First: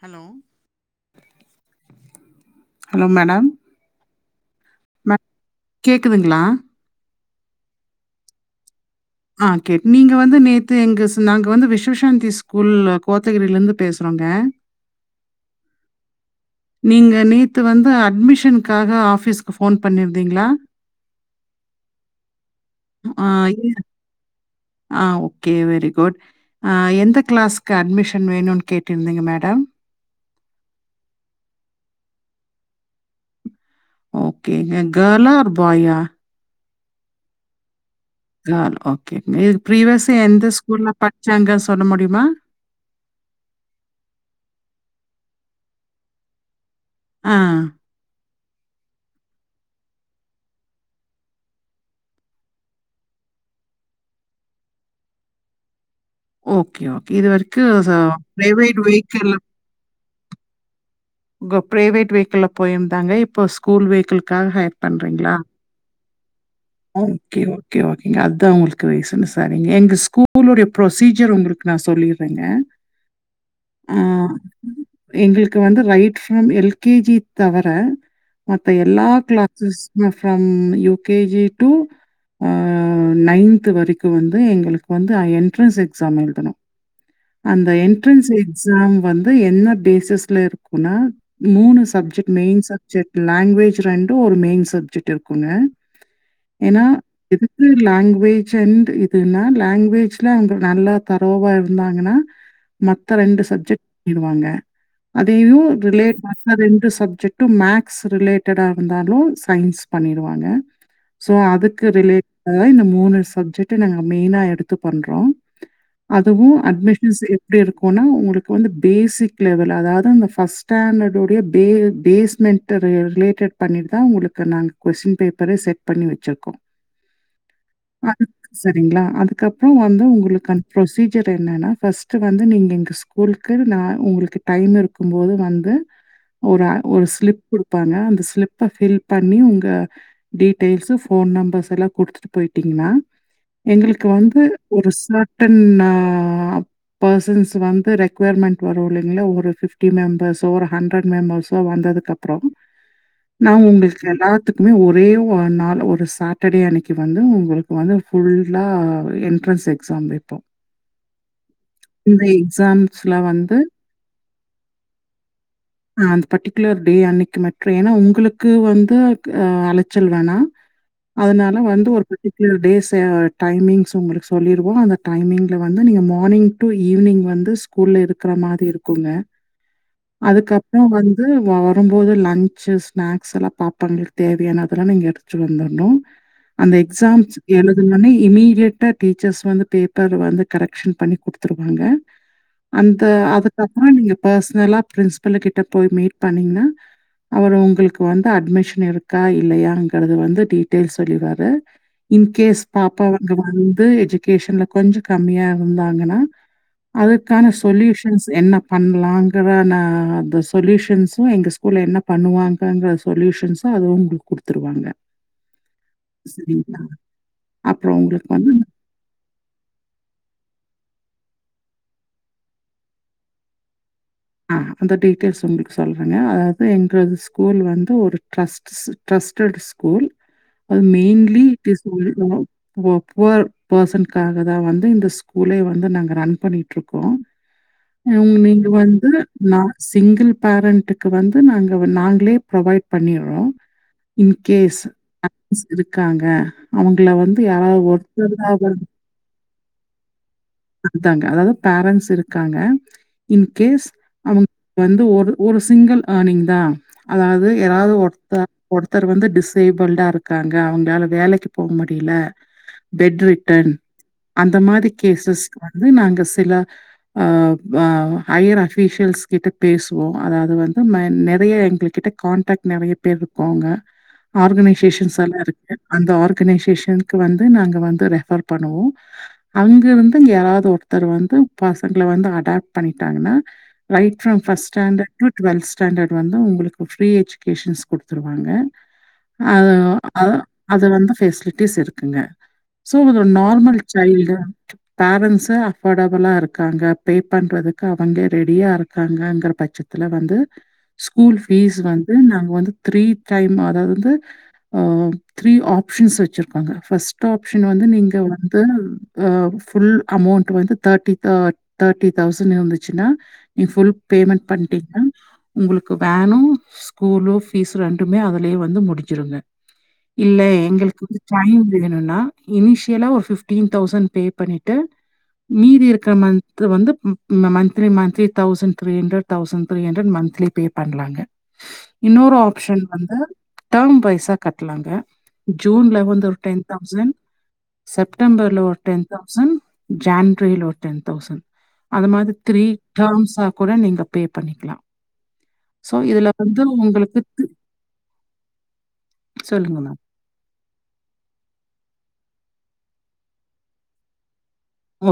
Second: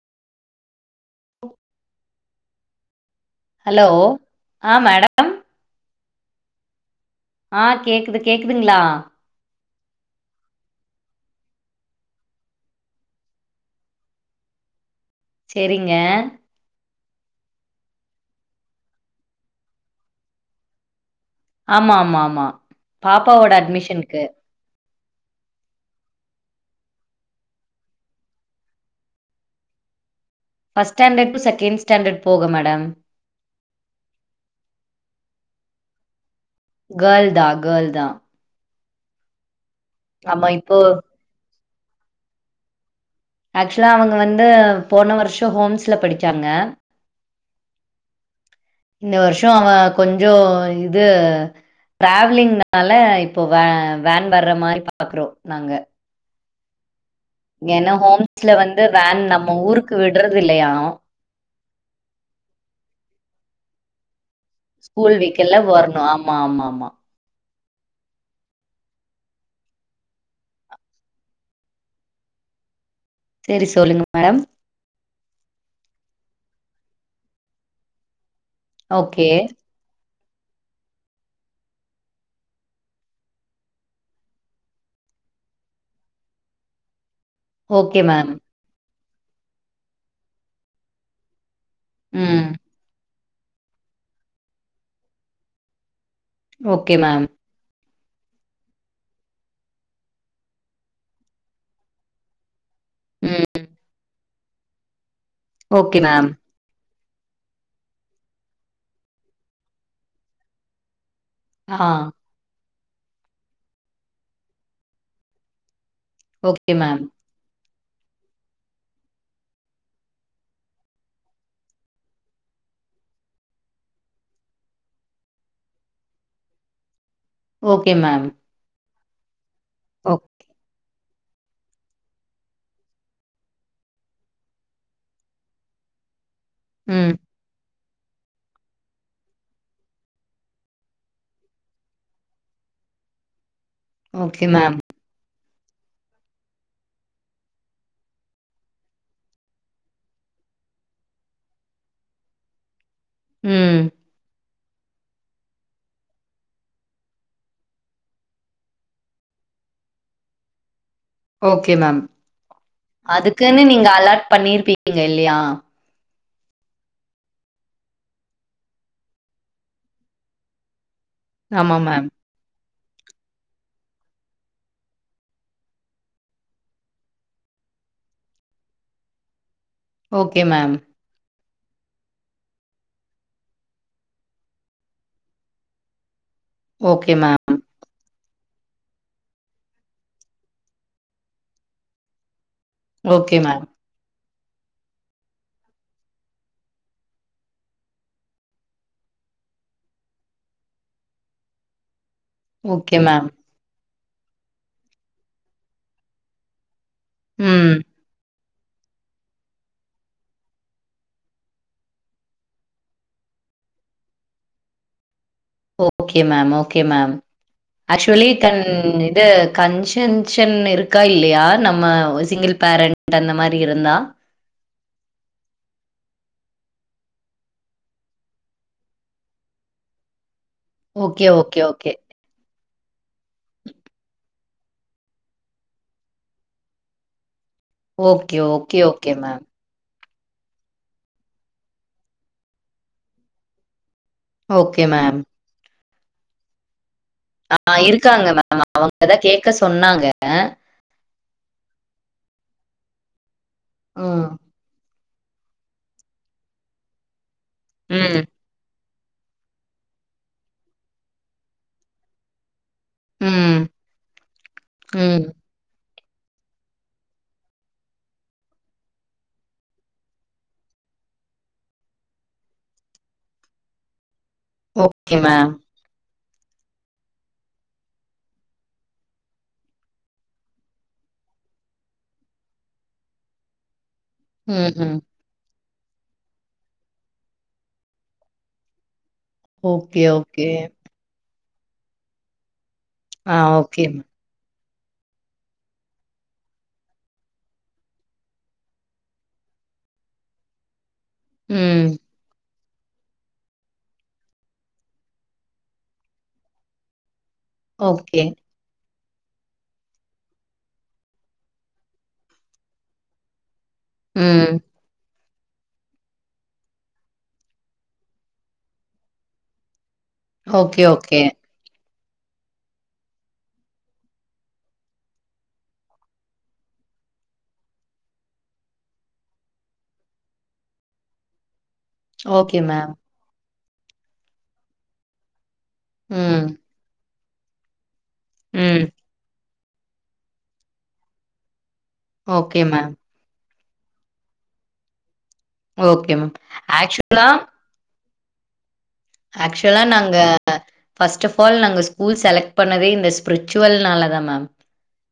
Hello ஓ hello madam hello ஆ மே ma'am கேக்குதுங்களா ஆ கேக்குது கேக்குதுங்களா ஆ கேக் நீங்க வந்து நேத்து எங்க நாங்க வந்து விஸ்வசாந்தி ஸ்கூல்ல கோத்தகிரிலருந்து பேசுறோங்க செரிங்க நீங்க நேத்து வந்து அட்மிஷனுக்காக ஆஃபீஸ்க்கு ஃபோன் பண்ணிருந்தீங்களா ஆமா ஆமா ஆமா ஆ பாப்பாவோட இல்ல அட்மிஷனுக்கு ஆ ஓகே வெரி குட் ஆ எந்த கிளாஸ்க்கு அட்மிஷன் வேணுன்னு கேட்டிருந்தீங்க madam first standard to second standard போக மேடம் ஓகேங்க கேர்ளா ஆர் பாயா கேர்ள்தா கேர்ள்தா கேர்ள் ஓகே இது பிரிவியஸ்ஸா ஆமா எந்த இப்போ ஸ்கூல்ல படிச்சாங்க சொல்ல முடியுமா ஆக்சுவலா அவங்க வந்து போன வருஷோ ஹோம்ஸ்ல படிச்சாங்க ஆ இந்த வருஷோ அவ கொஞ்சோ இது டிராவலிங்னால இப்போ வே வேன் வர்ற மாரி பாக்குறோ நாங்க ஓகே ஓகே இதுவரைக்கு ஏன்னா ஹோம்ஸ்ல வந்து வேன் நம்ம ஊருக்கு விடுறது இல்லையா அவங்க பிரைவேட் வெஹிகில்ல போயிருந்தாங்க இப்ப ஸ்கூல் வெஹிகில்க்காக ஸ்கூல் பண்றீங்களா வீக்கல்ல வரணு ஆமா ஆமா ஆமா ஓகே ஓ கே ஓகேங்க அதுதா உங்களுக்கு ரீசன்னு சரிங்க எங்க ஸ்கூலுடைய ப்ரொசீஜர் உங்களுக்கு நா சொல்லிர்றேங்க செரி ஆ சொல்லுங்க மேடம் எங்களுக்கு வந்து right from L K G தவர மத்த எல்லா okay classes from U K G to ah ninth வரைக்கு வந்து எங்களுக்கு வந்து என்ட்ரன்ஸ் எக்ஸாம் எழுதணு அந்த ஓகே என்ட்ரன்ஸ் மேம். எக்ஸாம் வந்து என்ன பேசிஸ்ல இருக்குன்னா மூணு சப்ஜெக்ட் ம். மெயின் சப்ஜெக்ட் லாங்குவேஜ் ரெண்டு ஒரு மெயின் சப்ஜெக்ட் இருக்குங்க ஏன்னா ஓகே மேம். இது லாங்குவேஜ் அண்ட் இதுன்னா லாங்குவேஜ்ல அங்க நல்லா தரவா இருந்தாங்கன்னா மத்த ரெண்டு ம். சப்ஜெக்ட் பண்ணிடுவாங்க அதயு ஓகே ரிலேட் மேம். மத்த ரெண்டு சப்ஜெக்ட்டு மேக்ஸ் ரிலேட்டேடா இருந்தாலு சயின்ஸ் பண்ணிடுவாங்க சோ அதுக்கு ஆ. ரிலேட்டேடா இந்த மூணு சப்ஜெக்ட்ட நாங்க மெயினா எடுத்து பண்றோ அதுவு ஓகே மேம். அட்மிஷன்ஸ் எப்டி இருக்குன்னா உங்களுக்கு வந்து பேசிக் லெவல் அதாவது அந்த ஃபர்ஸ்ட் ஸ்டாண்டர்ட் உடைய பே பேஸ்மெண்ட்ட ரிலேட்டேட் பண்ணிட்டு தா உங்களுக்கு நாங்க கொஷ்டின் பேப்பரே செட் பண்ணி வச்சுருக்கோ ஓகே மேம் சரிங்களா அதுக்கப்பறோ வந்து ஓக் உங்களுக்கு அந்த ப்ரொசீ சியர் என்னனா ஃபட்ஸ்க்கு வந்து நீங்க எங்க ஸ்கூல்க்கு நா உங்களுக்கு டைம் இரு கு போது வந்து ஒரு ஒரு ம். ஸ்லிப் குடுப்பாங்க அந்த ஸ்லிப்ப ஃபில் பண்ணி உங்க டீட்டெயில்சு ஃபோன் நம்பர்ஸ் எல்லா குடுத்துட்டு போய்டிங்கனா எங்களுக்கு வந்து ஓகே மேம். ஒரு ச டென் ஆ பாசன்ஸ் வந்து ரெக்கோயர்மெண்ட் வரு இல்லீங்ளா ஒரு ஃபிப் டி மெம்பர்ஸ்சோ ஒரு ஹண்ட்ரட் மெம்பர்ஸ்சோ வந்ததுக்கப்றோ நா ம். உங்களுக் கு எல்லாத்துக்குமே ஒரே ஒ நாள் ஒரு சாட்டடே அன்னைக்கி வந்து உங்களுக்கு வந்து ஃபுல்லா என்ட்ரன்ஸ் எக்ஸாம் வைப்போ ஒகே மேம் வந்து அதுக்குன்னு நீங்க அலாட் பண்ணிருப்பீங்க இல்லையா ஆ அந்த பட்டிகுலர் டே அன்னைக்கி மட்டு ஏனா உங்களுக்கு வந்து ஆ அலச்சல் வேணா அதுனால ஆமா வந்து ஒரு மேம். பெட்டி ஃபியுடேஸ் ஏ டைமிங்ஸ் உங்களுக்கு சொல்லிருவோ அந்த டைமிங்ல வந்து நீங்க மானிங் டு ஈவினிங் வந்து ஸ் கூல்ல இருக்கற மாதி இருக்குங்க ஓகே மேம். அதுக்கப்றோ வந்த் து வரம்போது லன்ச்சு ஸ்நாக்ஸ்லா பாப்பாங்களுக்கு தேவையானதெல்லா நீங்க எடுத்துட்டு வந்தர்னு அந்த ஓகே எக்ஸாம்ஸ் மேம். எழு இல்லனா இமீடியட்டா டீச்சர்ஸ் வந்து பேப்பர் வந்து கரெக்க்ஷன் பண்ணி குடுத்துருவாங்க அந்த ஓகே மேம். அதுக்கப்றோ நீங்க பர்சனலா பிரின்ஸ்பல்ல கிட்ட போய் மீட் பண்ணீங்னா அவரு உங்களுக்கு வந்து அட்மிஷன் இருக்கா இல்லையாங்கறது வந்து டீட்டெயல் சொல்லிர்வாரு இன்கேஸ் ஓகே பாப்பா மேம். அவங்க வந்து எஜிகேஷன்ல கொஞ்ச கம்மியா இருந்தாங்கனா அதுக்கான ம். சொல்யூஷன்ஸ் என்ன பண் லாங்கிற வ ந அந்த சொல்யூஷன்ஸு எங்க ஸ்கூல என்ன பண்ணுவாங்கங்கற சொல்யூஷன்ஸு அது உங்களுக்கு குடுத்துருவாங்க ஓகே மேம் சரிங்களா? ஓகே மேம் அப்புறம் ஆக்சுவலி உங்களுக்கு க வந்து இது கன்ஷன்ஷன் இருக்கா இல்லையா நம்ம சிங்கிள் பேரண்ட் அந்த மாரி இருந்தா ஆ அந்த டீட்டெயில்ஸ் உங்களுக்கு சொல்றங்க அதாவது எங்கது ஸ்கூல் வந்து ஒரு டரஸ் ட்ரஸ்டட் ஸ்கூல் அது okay, mainly okay, it's okay. ஒல் ஓ ஒ புவர் பர்சன்க்காக தா வந்து இந்த ஸ்கூலே வந்து நாங்க ரன் பண்ணிட்ருக்கோ ம் ஓகே, நீங்க ஓகே, வந்த் ஓகே மேம். நா சிங்கிள் பேரண்ட்டுக்கு வந்து நாங்க வ நாங்களே ப்ரொவைட் பண்ணிறோ இன்கேஸ் ஓகே மேம். ஆக்சிஸ் இருக்காங்க அவுங்கள வந்த் ஆ இருக்காங்க மேம் அவங்கதா கேக்க சொன்னாங்க அதாங்க அதாவது பேரன்ட்ஸ் இருக்காங்க இன்கேஸ் ம். அவுங் வந்து ஒரு ஒரு சிங்கிள் ஆர்னிங் தா அதாது யாராது ம். ஒர்த்தர் போ ஒருத்தர் வந்து டிசேபிள்டா இருக்காங்க அவுங்களால வேலைக்கி போ முடியில பெட் ம். ரிட்டன் அந்த மாரி ம். கேசஸ் கு வந்து நாங்க சில அ வ ஹையர் ஆப் ஃபீஷியல்ஸ் கிட்ட பேசுவோ அதாவது வந்து மை நெறைய எங்கள்க்கிட்ட கான்டாக்ட் நெறைய பேர் இருக்கு அங்க ஓகே ஆர்கனைசேஷன்ஸ் எல்லா மேம். இருக்கு அந்த ஆர்கனைசேஷன்க் வந்து நாங்க வந்து ரெஃபர் பண்ணுவோ அங்க இருந்து யாராவது ஒருத்தர் வந்து பசங்கள வந்து அடாப்ட் பண்ணிட்டாங்னா ரைட் ப்ரம் ஃப்ட்ஸ் ம், ம். டாண்டட் டு டு்வெல்த் ஸ்டாண்டட் வந்து உங்களுக்கு ஃப்ரீ எஜுகேஷன்ஸ் குடுத்துருவாங்க அது ஓகே, அ ஓகே. அது வந்து ஃபெசிலிட்டிஸ் இருக்குங்க சோ அப்ப அந்த ஆ normal okay ma'am. Child parents அஃபோர்டபுளா இருக்காங்க பே பண்றதுக்கு அவுங்க ரெடியா இருக்காங்கங்கிற பட்சத்துல வந்து ஸ்கூல் ஃபீஸ் ம். வந்து வந்து நாங்க வந்து த்ரீ டைம் அத வந்து த்ரீ ஆப்ஷன்ஸ் வச்சிருக்காங்க ஃபர்ஸ்ட் ஆப்ஷன் வந்து நீங்க ஓகே. அ ஆ ஃபுல் அமௌண்ட் வந்து தேர்ட்டி தேர்ட்டி தௌசண்ட் இருந்துச்சுன்னா நீ ஃபுல் பேமெண்ட் ம். பண்ணிட்டீங்கனா உங்களுக்கு வேனும் ஸ்கூலு ஃபீஸ் ரெண்டுமே அதுலயே வந்து முடிஞ்சுருங்க இல்லை ஓகே, எங்களுக்கு வந்து ஓகே. டயின் வேணுன்னா இனிஷியலா ஒரு பிஃப்டீன் தௌசண்ட் பே பண்ணிட்டு மீதி இருக்குற மந்த் வந்து மந் monthly thousand three hundred thousand three hundred monthly pay பண்லாங்க இன்னொரு ஓகே ஆப்ஷன் மேம். வந்து டர்ம் வைஸா கட்டலாங்க ஜூன்ல வந்து ஒரு ம். டென்த் தௌசண்ட் செப்டம்பர்ல ஒரு ம். டென் தௌசண்ட் ஜன்வரியில ஒரு டென் தௌசண்ட் அது மாதிரி ஓகே த்ரீ மேம். தௌசனா கூட நீங்க பே பண்ணிக்கலாம் சோ ஓகே இதுல மேம். வந்து உங்களுக்கு ஆக்சுவலா சொல்லுங்க ஆக்சுவலா மேம். நாங்க ஃபர்ஸ்ட் ஆஃப் ஆல் நாங்க ஸ்கூல் செலக்ட் பண்ணதே இந்த ஸ்பிரிச்சுவல்னால தா மேம்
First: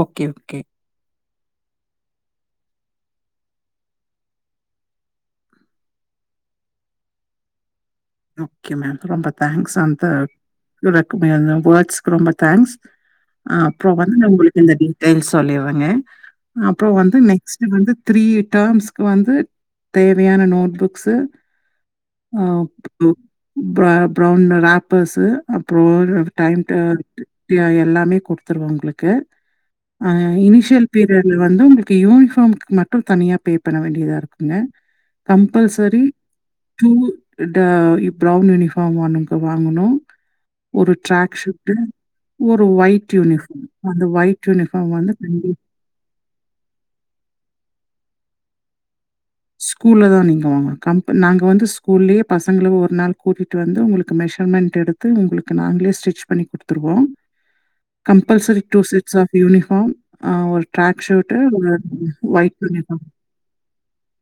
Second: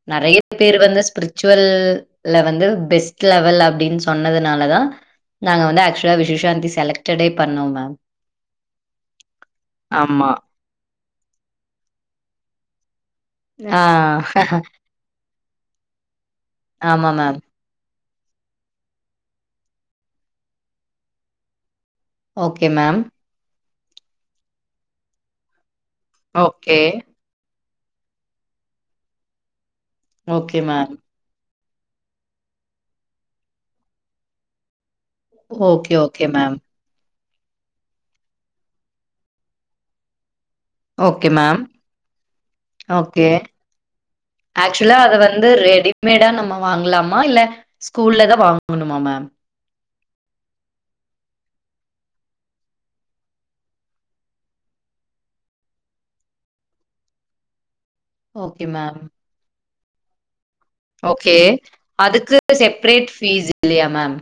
ஓகே, நிறைய ஓகே. பேரு வந்து ஸ்பிரிஜ் ஜ்சுவல் வந்து பெஸ்ட் லெவல் அப்படின்னு சொன்னதுனாலதா நாங்க வந்து ஆக்சுவலா விஷவசாந்தி செலக்டடே பண்ணோ மேம் ஓகே மேம் ரொம்ப தேங்க்ஸ் அந்த ஆமா எல்லாருக்குமே அந்த வேட்ஸ்க்கு ரொம்ப தேங்க்ஸ் ஆ அப்புறம் வந்து நம்மளுக்கு இந்த தென் சொல்லிருவங்க அப்புறம் ஆமா வந்து மேம் நெக்ஸ்ட் வந்து த்ரீ டர்ம்ஸ்க்கு வந்து தேவையான note books okay ma'am [unintelligible] time டே ஓகே எல்லாமே கொடுத்துருவ உங்களுக்கு ஆ ஓகே இனிஷியல் மேம் பே அதுல வந்து உங்களுக்கு யூனிஃபார்ம்க்கு மட்டும் தனியா பே பண்ண வேண்டியதா இருக்குங்க okay compulsory okay ma'am two brown uniform ஒண்ணு வாங்கணும் ஒரு ஓகே ட்ரக் மேம் ஷீட் ஒரு ஒயிட் ஓகே யூனிஃபார்ம் அந்த ஒயிட் யூனிஃபார்ம் வந்து கண்டி மேடா நம்ம வாங்கலாமா இல்ல ஸ்கூல்ல தா வாங்கணுமா மேம் ஸ்கூல்ல தா நீங்க வாங்கனு கம்பள் நாங்க வந்து ஸ்கூல்லயே பசங்கள ஒரு நாள் கூட்டிட்டு வந்து உங்களுக்கு மெஷர்மெண்ட் எடுத்து உங்களுக்கு நாங்களே ஸ்டிச் பண்ணி குடுத்துருவோம் compulsory okay two ma'am sets of uniform ஆ ஒரு ட்ராக் ஓகே ஷூட்டு ஒரு அதுக்கு ஒயிட் யூனிஃபார்ம் செப்ரேட் ஃபீஸ் இல்லையா மேம்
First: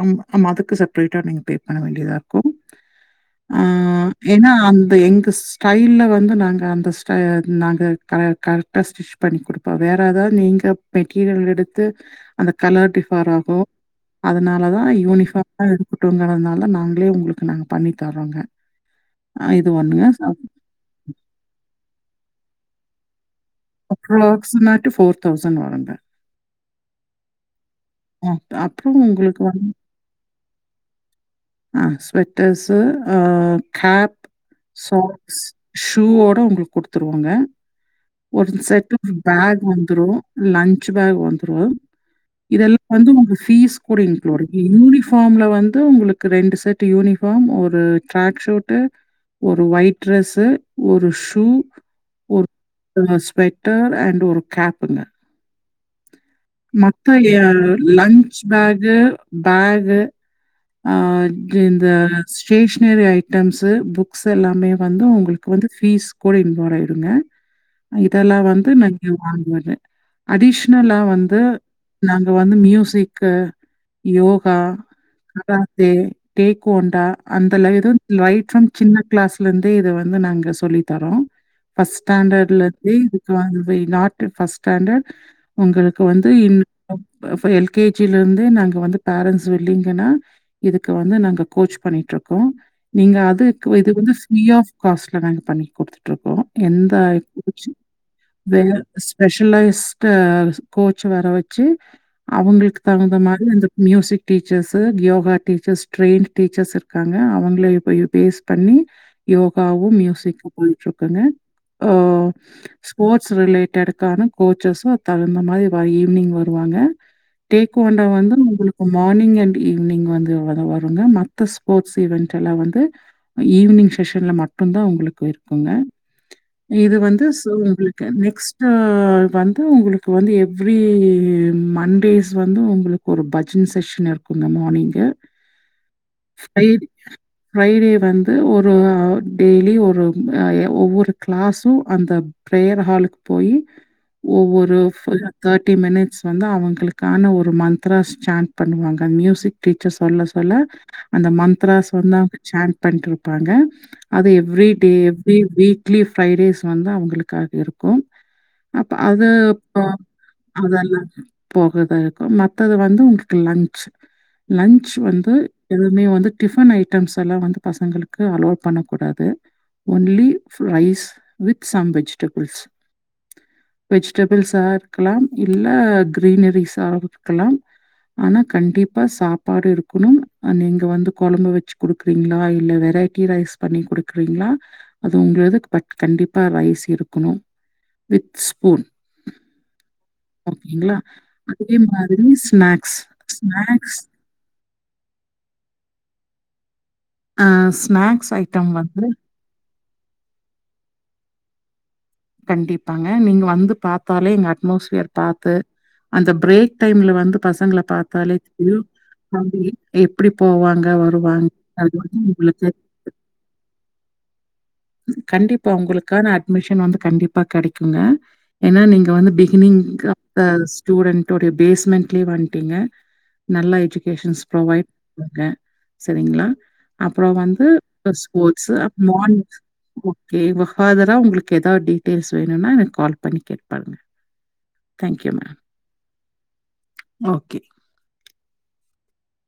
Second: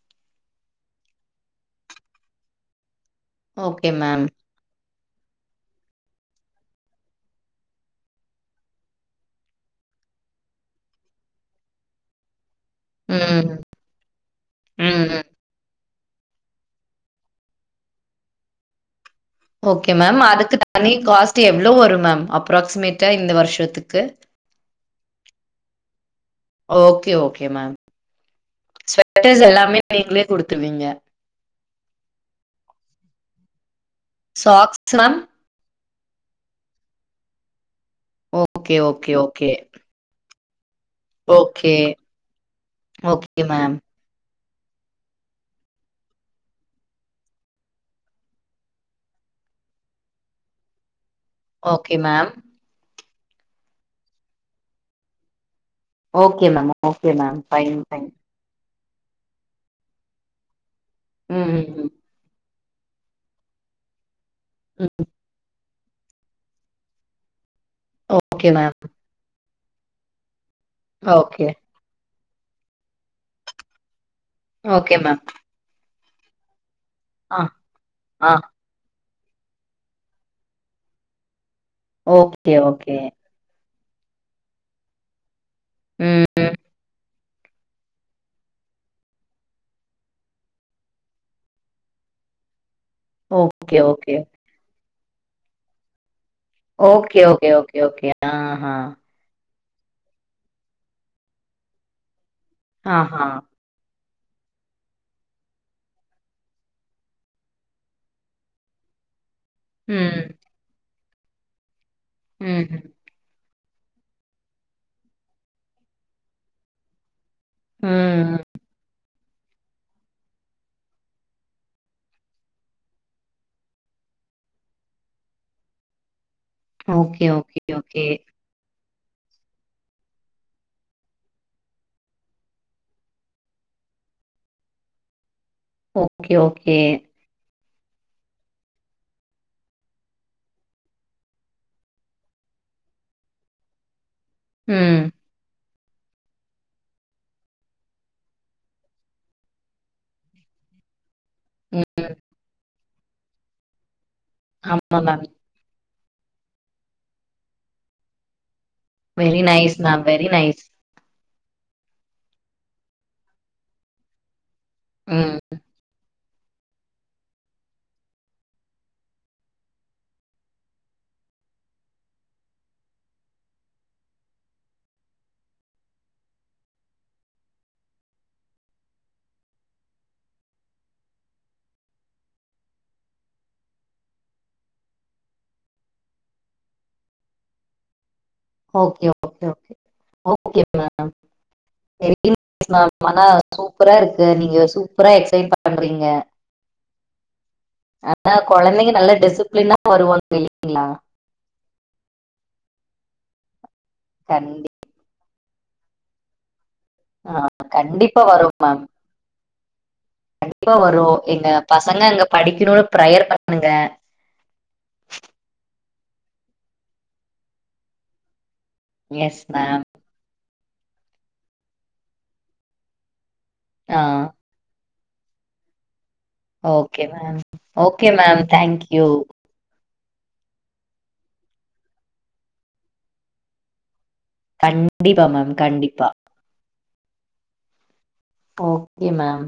ஆ ஆமா அதுக்கு செப்ரேட்டா நீங்க பே பண்ண வேண்டியதாக இருக்கும் ஆ ஓகே மேம் ஏன்னா அந்த எங்க டைல வந்து நாங்க அந்த ஸ்டை நாங்க கரெக்டாக ஸ்டிச் பண்ணி குடுப்போம் வேறு ஏதாவது நீங்க மெட்டீரியல் எடுத்து அந்த கலர் டிஃபர் ம் ஆகும் அதனால தா ம் ம் யூனிஃபார்ம்லா இருக்கட்டுங்கறதுனால நாங்களே உங்களுக்கு நாங்க பண்ணி தர்றோங்க அ இது ஓகே ஒண்ணுங்க. மேம் அதுக்கு தனி காஸ்ட் எவ்வளோ வரும் மேம் அப்ராக்சிமேட்டா இந்த வருஷத்து அப்ராக்சிமேட்டு ஃபோர் தௌசண்ட் வருங்க ஓகே ஓகே மேம் அ அப்புறம் உங்களுக்கு ஸ்வட்டர்ஸ் வந்து எல்லாமே நீங்களே குடுத்துவீங்க ஆ ஸ்வெட்டர்ஸ்ஸு ஆ ஹேட் சாக்ஸ் ஷூவோட உங்ளுக்கு குடுத்துருவாங்க ஒரு okay, set okay, okay. Bag வ ந்துரு லன்ச் பேக் வந்துரு ஓகே, இதெல்லா வந்து உங்க ஓகே ஃபீஸ் மேம். கூடின் இன்க்ளுடிங் யூனிஃபார்ம்ல வந்து உங்ளுக்கு ரெண்டு செட்டு யூனிஃபார்ம் ஒரு ட்ராக் ஷுட்டு ஒரு ஒயிட் ட்ரெஸ்ஸு ஒரு ஷூ ஓகே மேம் அப்றோ ஸ்வெட்டர் அன்டு ஒரு கேப்புங்க ஓகே மேம் ஓகே மேம். மக்கயா fine, fine. Lunch bag bag ஆ ம், இது ம், இந்த ம். ஸ்டேஷ்னரி ஐட்டம்ஸ்ஸு புக்ஸ் எல்லாமே ம். வந்து உங்ளுக்கு வந்து ஃபீஸ் கூட இன்வால்வ் ஆய்டுங்க இதெல்லா ஓகே வந்து மேம். நா இங்க வாங்குவேங்க அடிஷ்னலா வந் ஓகே. நாங்க வந்து music yoga okay ma'am. Karate taekwondo ஆ, அந்த லைடுன் ஆ. லைட்டுன் சின்ன கிளாஸ்லந்தே இத வந்து நாங்க சொல்லி தரோ ஃபர்ஸ்ட் ஓகே, ஸ்டான்டர்ட்லந்தே ஓகே. இது காகவே நாட்ரி ஃபர்ஸ்ட் ஸ்டான்டர்ட் ஒங்களுக்கு ம். வந்து இ வஃப எல் கே ஜி லந்தே நாங்க வந்து பேரன்ட்ஸ் வெல்லிங்கன்னா இதுக்கு வந்து நாங்க கோச் பண்ணிட்ருக்கோ நீங்க அதுக்கு ஓகே, இது வந்து ஓகே. ஃப்ரீ ஆஃப் காஸ்ட்ல நாங்க பண்ணி குடுத்துட்ருக்கோ எந்தாயி okay, okay, coach okay, okay. ஆஹா. வேஸ் ஸ்பெஷலைஸ்ட்டு கோச்ச வர வச்சு அவுங்களுக்கு தகுந்த ஆஹா. மாரி அந்த music teachers yoga teachers train teachers இருக்காங்க அவுங்கள இப்பயு பேஸ் பண்ணி யோகாவு ம். மியூசிக்கு போய்ட்ருக்குனு ஆ ம் ஹும் ஸ்போர்ட்ஸ் ரிலேட்டடுக்கான கோச்சஸு அது தகுந்த மாரி வா ஈவ்னிங் வருவாங்க டேக் ஓன்டா வந்து ம். உங்களுக்கு மா மார்னிங் அன்ட் ஈவ்னிங் வந்து வரு வருங்க மத்த ஸ்போர்ட்ஸ் ஈவென்ட்டெல்லா வந்து ஈவ்னிங் செஷன்ல மட்டுந்தா உங்களுக்கு இருக்குங்க இது வந்து ஓகே, ஸோ ஓகே, ஓகே. உங்ளுக்கு நெக்ஸ்ட்டு‌ வந்து உங்ளு க்கு வந்து எவ்ரி மன்டேஸ் வந்து உங்ளுக்கு ஒரு பஜன் செஷன் இருக்குங்க மார்னிங்கு ஓகே, ஃப்ரை ஓகே. டே ஃப்ரைடே வந்து ஒரு டெய்லி ஒரு ஆ ய ஒவ்வொரு கிளாஸு அந்த ப்ரேயர் ஹாலுக்கு போய் ஒவ்வொரு ம். தேர்ட்டி மினிட்ஸ் வந்து அவுங்களுக்கான ஒரு மந்த்ராஸ் ஸ்டான் பண்ணுவாங்க மியூசிக் டீச்சர் சொல்ல சொல்ல அந்த ம். மந்த்ராஸ் வந்து அவுங்க சான் பண்ட்ருப்பாங்க அது எவ்ரி டே ஆமா மேம். எவ்ரி வீ க்லி ஃப்ரை டேஸ் வந்து அவுங்களுக்காக இருக்கு அப்ப அது நா வெரி நைஸ் லல்லா போகதாருக்கு மத்தது வந்து உங்களுக்கு லன்ச் லன்ச் வந்து ம். எதுமே வந்து டிஃபன் ஐட்டம்ஸ் எல்லா வந்து பசங்களுக்கு அலோ பண்ணக்கூடாது only rice with some vegetables வெஜிட பிள்ஸா இருக்கலா இல்ல கிரீனரிஸா இருக்கலா ஆனா கண்டிப்பா சாப்பாடு இருக்கணு ஆ நீங்க வந்து கொழம்பு வச்சு குடு க்றீங்ளா இல்ல வெரைட்டி ரைஸ் பண்ணி குடுக்குறீங்ளா அது உங்களது பட் கண்டிப்பா ரைஸ் இருக்கனு with spoon okay, okay okay [inaudible] ஓகேங்களா? அதே மாதிரி ஸ்நாக்ஸ் னால சூப்பரா ஸ்நாக்ஸ் இருக்கு [unintelligible] நீங்க சூப்பரா எக்ஸைன் பண்றீங்க அ அக்கா ஸ்நாக்ஸ் அந்த ஐட்டம் குழந்தைங்க வந்து நல்லா டிஸ்பிளினா வருவாங்க தெரியுங்களா கண்டிப்பாங்க நீங்க வந்து பாத்தாலே எங்க கண்டிப்பா. அட்மாஸ்பியர் பாத்து அந்த பிரேக் டைம்ல வந்து பசங்களை கண்டிப்பா பாத்தாலே வரும் தெரியு மேம். [inaudible] எப்டி கண்டிப்பா போவாங்க வரும். எங்க வருவாங்க அ பசங்க அங்க [inaudible] உங்களுக்கு படிக்கணும்னு ப்ரேயர் பண்ணுங்க. கண்டிப்பா உங்களுக்கான அட்மிஷன் வந்து கண்டிப்பா கெடைக்குங்க ஏன்னா நீங்க வந்து எஸ் பிகினிங் மேம். ஸ்டூடெண்டோடைய பேஸ்மெண்ட்லயே வண்ட்டீங்க நல்லா ஆ. எஜுகேஷன்ஸ் ப்ரொவைட் பண்ணுவாங்க சரிங்களா ஓகே அப்பறோ மேம். வந்து okay ma'am. Sports thank uh you. Mornings okay ஃபாதரா உங்களுக்கு ஏதாவது டீட்டெயில்ஸ் வேணும்னா எனக்கு கால் பண்ணி கேப்பாருங்க கண்டிப்பா மேம் கண்டிப்பா ஓகே ஓகே மேம்